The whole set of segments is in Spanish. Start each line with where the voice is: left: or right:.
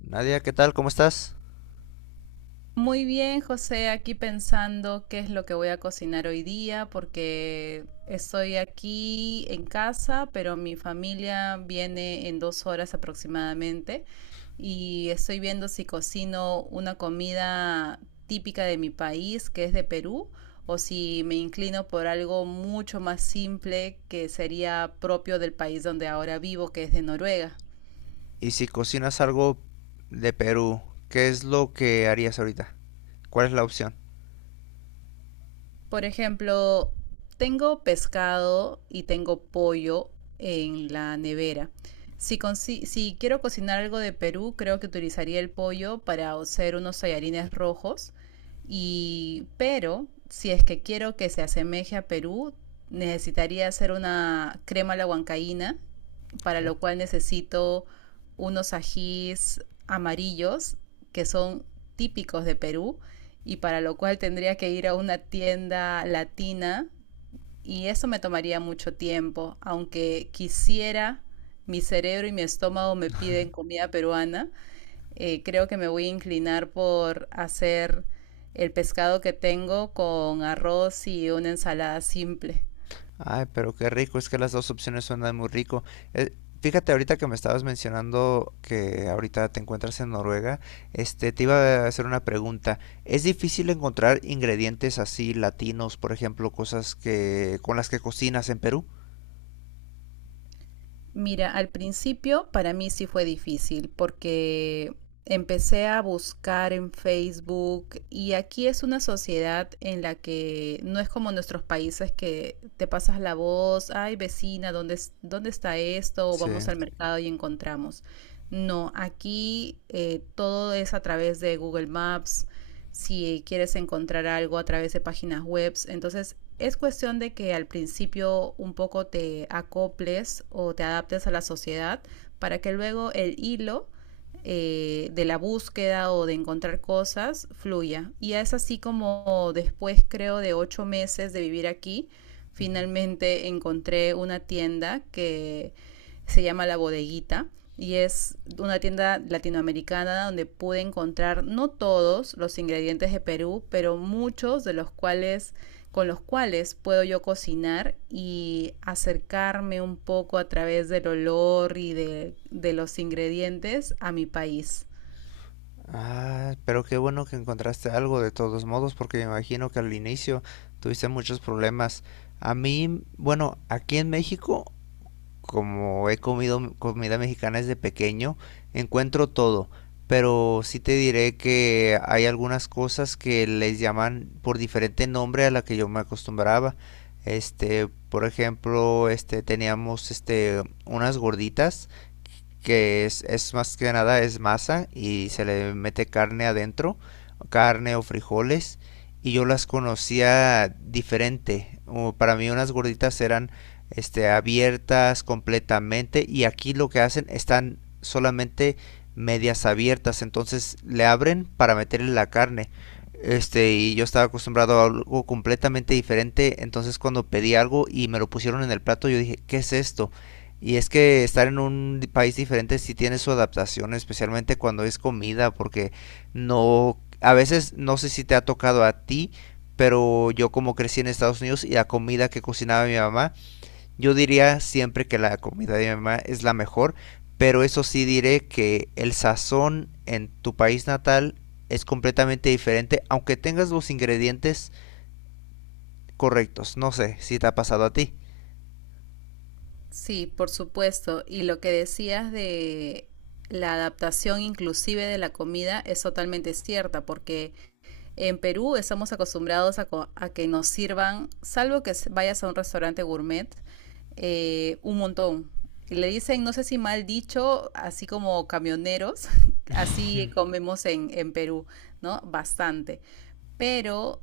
left: Nadia, ¿qué tal? ¿Cómo estás?
right: Muy bien, José, aquí pensando qué es lo que voy a cocinar hoy día, porque estoy aquí en casa, pero mi familia viene en 2 horas aproximadamente y estoy viendo si cocino una comida típica de mi país, que es de Perú, o si me inclino por algo mucho más simple que sería propio del país donde ahora vivo, que es de Noruega.
left: Y si cocinas algo de Perú, ¿qué es lo que harías ahorita? ¿Cuál es la opción?
right: Por ejemplo, tengo pescado y tengo pollo en la nevera. Si quiero cocinar algo de Perú, creo que utilizaría el pollo para hacer unos tallarines rojos. Y, pero si es que quiero que se asemeje a Perú, necesitaría hacer una crema a la huancaína, para
left: ¿Sí?
right: lo cual necesito unos ajís amarillos que son típicos de Perú y para lo cual tendría que ir a una tienda latina y eso me tomaría mucho tiempo, aunque quisiera, mi cerebro y mi estómago me piden comida peruana, creo que me voy a inclinar por hacer el pescado que tengo con arroz y una ensalada simple.
left: Ay, pero qué rico, es que las dos opciones suenan muy rico. Eh, Fíjate ahorita que me estabas mencionando que ahorita te encuentras en Noruega, te iba a hacer una pregunta. ¿Es difícil encontrar ingredientes así latinos, por ejemplo, cosas que con las que cocinas en Perú?
right: Mira, al principio para mí sí fue difícil porque empecé a buscar en Facebook y aquí es una sociedad en la que no es como nuestros países que te pasas la voz, ay vecina, ¿dónde está esto? O vamos
left: Sí.
right: al mercado y encontramos. No, aquí todo es a través de Google Maps, si quieres encontrar algo a través de páginas web. Entonces es cuestión de que al principio un poco te acoples o te adaptes a la sociedad para que luego el hilo de la búsqueda o de encontrar cosas fluya. Y es así como después, creo, de 8 meses de vivir aquí, finalmente encontré una tienda que se llama La Bodeguita y es una tienda latinoamericana donde pude encontrar no todos los ingredientes de Perú, pero muchos de los cuales con los cuales puedo yo cocinar y acercarme un poco a través del olor y de los ingredientes a mi país.
left: Ah, pero qué bueno que encontraste algo de todos modos, porque me imagino que al inicio tuviste muchos problemas. A mí, bueno, aquí en México, como he comido comida mexicana desde pequeño, encuentro todo. Pero sí te diré que hay algunas cosas que les llaman por diferente nombre a la que yo me acostumbraba. Por ejemplo, teníamos unas gorditas que es más que nada es masa y se le mete carne adentro, carne o frijoles y yo las conocía diferente. Para mí unas gorditas eran abiertas completamente y aquí lo que hacen están solamente medias abiertas, entonces le abren para meterle la carne. Y yo estaba acostumbrado a algo completamente diferente, entonces cuando pedí algo y me lo pusieron en el plato, yo dije, ¿qué es esto? Y es que estar en un país diferente sí tiene su adaptación, especialmente cuando es comida, porque no, a veces no sé si te ha tocado a ti, pero yo como crecí en Estados Unidos y la comida que cocinaba mi mamá, yo diría siempre que la comida de mi mamá es la mejor, pero eso sí diré que el sazón en tu país natal es completamente diferente, aunque tengas los ingredientes correctos. No sé si te ha pasado a ti.
right: Sí, por supuesto. Y lo que decías de la adaptación inclusive de la comida es totalmente cierta, porque en Perú estamos acostumbrados a que nos sirvan, salvo que vayas a un restaurante gourmet, un montón. Y le dicen, no sé si mal dicho, así como camioneros, así comemos en Perú, ¿no? Bastante. Pero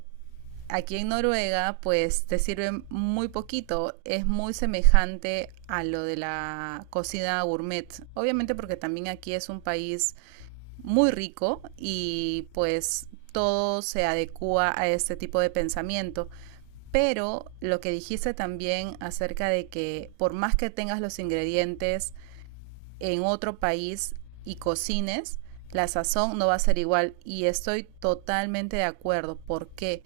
right: aquí en Noruega, pues te sirve muy poquito. Es muy semejante a lo de la cocina gourmet. Obviamente porque también aquí es un país muy rico y pues todo se adecua a este tipo de pensamiento. Pero lo que dijiste también acerca de que por más que tengas los ingredientes, en otro país y cocines, la sazón no va a ser igual. Y estoy totalmente de acuerdo. ¿Por qué?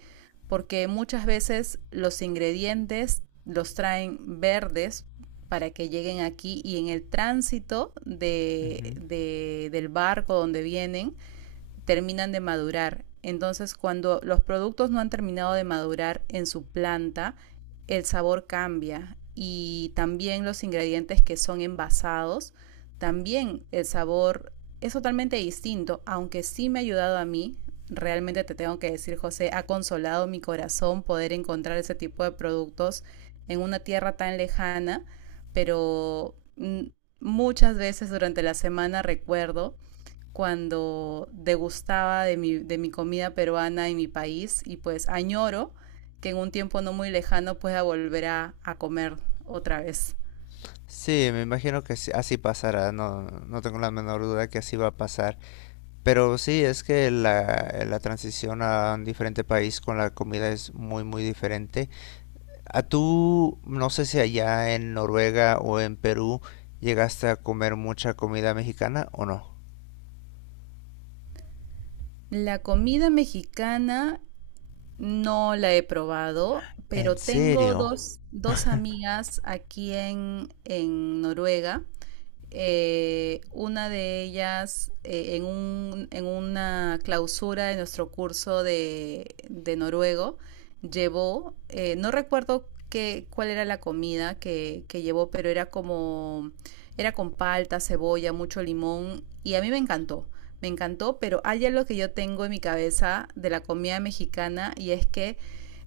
right: Porque muchas veces los ingredientes los traen verdes para que lleguen aquí y en el tránsito de,
left: Ujú.
right: de, del barco donde vienen terminan de madurar. Entonces, cuando los productos no han terminado de madurar en su planta, el sabor cambia y también los ingredientes que son envasados, también el sabor es totalmente distinto, aunque sí me ha ayudado a mí, realmente te tengo que decir, José, ha consolado mi corazón poder encontrar ese tipo de productos en una tierra tan lejana, pero muchas veces durante la semana recuerdo cuando degustaba de mi comida peruana en mi país y pues añoro que en un tiempo no muy lejano pueda volver a comer otra vez.
left: Sí, me imagino que así pasará, no, no tengo la menor duda que así va a pasar. Pero sí, es que la, la transición a un diferente país con la comida es muy, muy diferente. A tú, no sé si allá en Noruega o en Perú llegaste a comer mucha comida mexicana o no.
right: La comida mexicana no la he probado,
left: ¿En
right: pero tengo
left: serio?
right: dos amigas aquí en Noruega. Una de ellas en una clausura de nuestro curso de noruego llevó, no recuerdo cuál era la comida que llevó, pero era con palta, cebolla, mucho limón y a mí me encantó. Me encantó, pero hay algo que yo tengo en mi cabeza de la comida mexicana y es que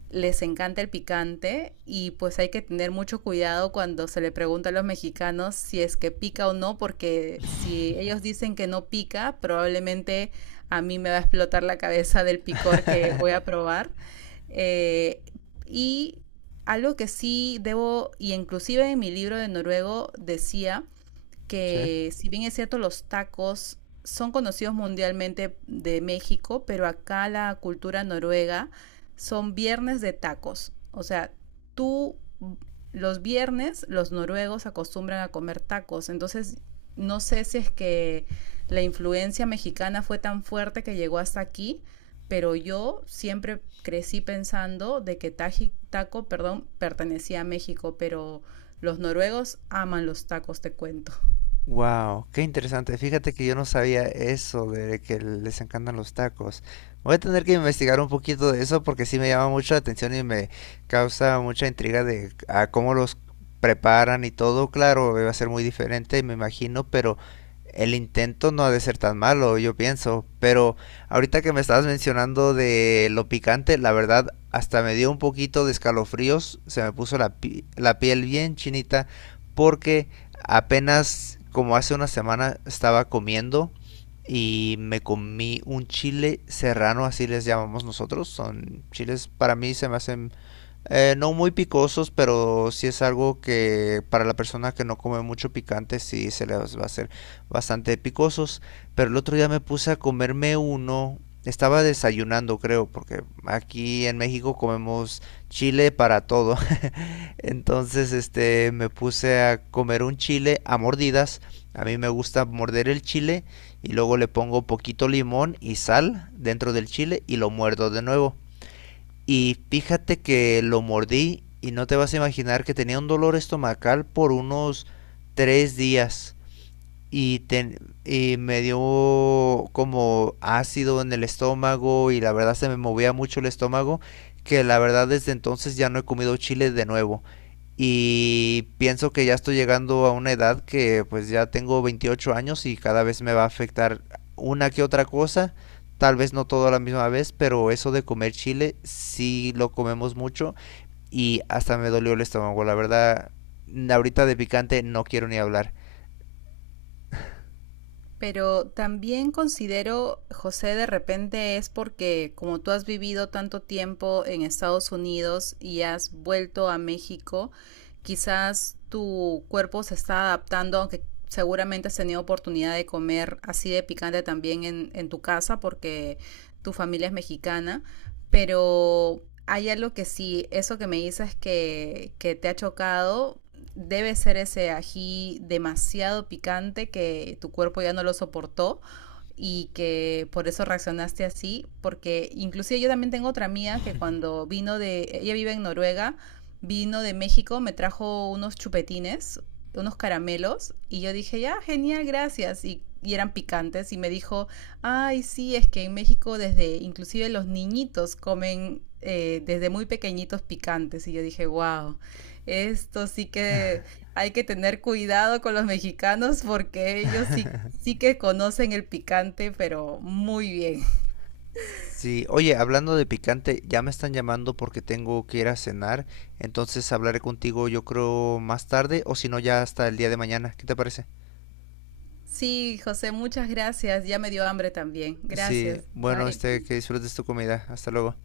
right: les encanta el picante y pues hay que tener mucho cuidado cuando se le pregunta a los mexicanos si es que pica o no, porque si ellos dicen que no pica, probablemente a mí me va a explotar la cabeza del picor que voy a probar. Eh, y algo que sí debo, y inclusive en mi libro de noruego decía
left: Sí.
right: que si bien es cierto los tacos son conocidos mundialmente de México, pero acá la cultura noruega son viernes de tacos. O sea, tú los viernes los noruegos acostumbran a comer tacos. Entonces, no sé si es que la influencia mexicana fue tan fuerte que llegó hasta aquí, pero yo siempre crecí pensando de que taco pertenecía a México, pero los noruegos aman los tacos, te cuento.
left: Wow, qué interesante. Fíjate que yo no sabía eso de que les encantan los tacos. Voy a tener que investigar un poquito de eso porque sí me llama mucho la atención y me causa mucha intriga de a cómo los preparan y todo. Claro, va a ser muy diferente, me imagino, pero el intento no ha de ser tan malo, yo pienso. Pero ahorita que me estabas mencionando de lo picante, la verdad, hasta me dio un poquito de escalofríos, se me puso la la piel bien chinita porque apenas como hace 1 semana estaba comiendo y me comí un chile serrano, así les llamamos nosotros. Son chiles, para mí se me hacen no muy picosos, pero sí es algo que para la persona que no come mucho picante sí se les va a hacer bastante picosos. Pero el otro día me puse a comerme uno. Estaba desayunando, creo, porque aquí en México comemos chile para todo. Entonces, me puse a comer un chile a mordidas. A mí me gusta morder el chile y luego le pongo poquito limón y sal dentro del chile y lo muerdo de nuevo. Y fíjate que lo mordí y no te vas a imaginar que tenía un dolor estomacal por unos 3 días. Y, ten- y me dio como ácido en el estómago y la verdad se me movía mucho el estómago que la verdad desde entonces ya no he comido chile de nuevo. Y pienso que ya estoy llegando a una edad que pues ya tengo 28 años y cada vez me va a afectar una que otra cosa. Tal vez no todo a la misma vez, pero eso de comer chile sí lo comemos mucho y hasta me dolió el estómago. La verdad, ahorita de picante no quiero ni hablar.
right: Pero también considero, José, de repente es porque como tú has vivido tanto tiempo en Estados Unidos y has vuelto a México, quizás tu cuerpo se está adaptando, aunque seguramente has tenido oportunidad de comer así de picante también en tu casa porque tu familia es mexicana, pero hay algo que sí, eso que me dices que te ha chocado, debe ser ese ají demasiado picante que tu cuerpo ya no lo soportó y que por eso reaccionaste así, porque inclusive yo también tengo otra mía que cuando vino de, ella vive en Noruega, vino de México, me trajo unos chupetines, unos caramelos y yo dije, ya, genial, gracias. Y eran picantes y me dijo, ay, sí, es que en México desde, inclusive los niñitos comen desde muy pequeñitos picantes. Y yo dije, wow. Esto sí que hay que tener cuidado con los mexicanos porque ellos sí, sí que conocen el picante, pero muy bien.
left: Sí, oye, hablando de picante, ya me están llamando porque tengo que ir a cenar, entonces hablaré contigo yo creo más tarde o si no ya hasta el día de mañana. ¿Qué te parece?
right: Sí, José, muchas gracias. Ya me dio hambre también.
left: Sí,
right: Gracias.
left: bueno,
right: Bye.
left: que disfrutes tu comida. Hasta luego.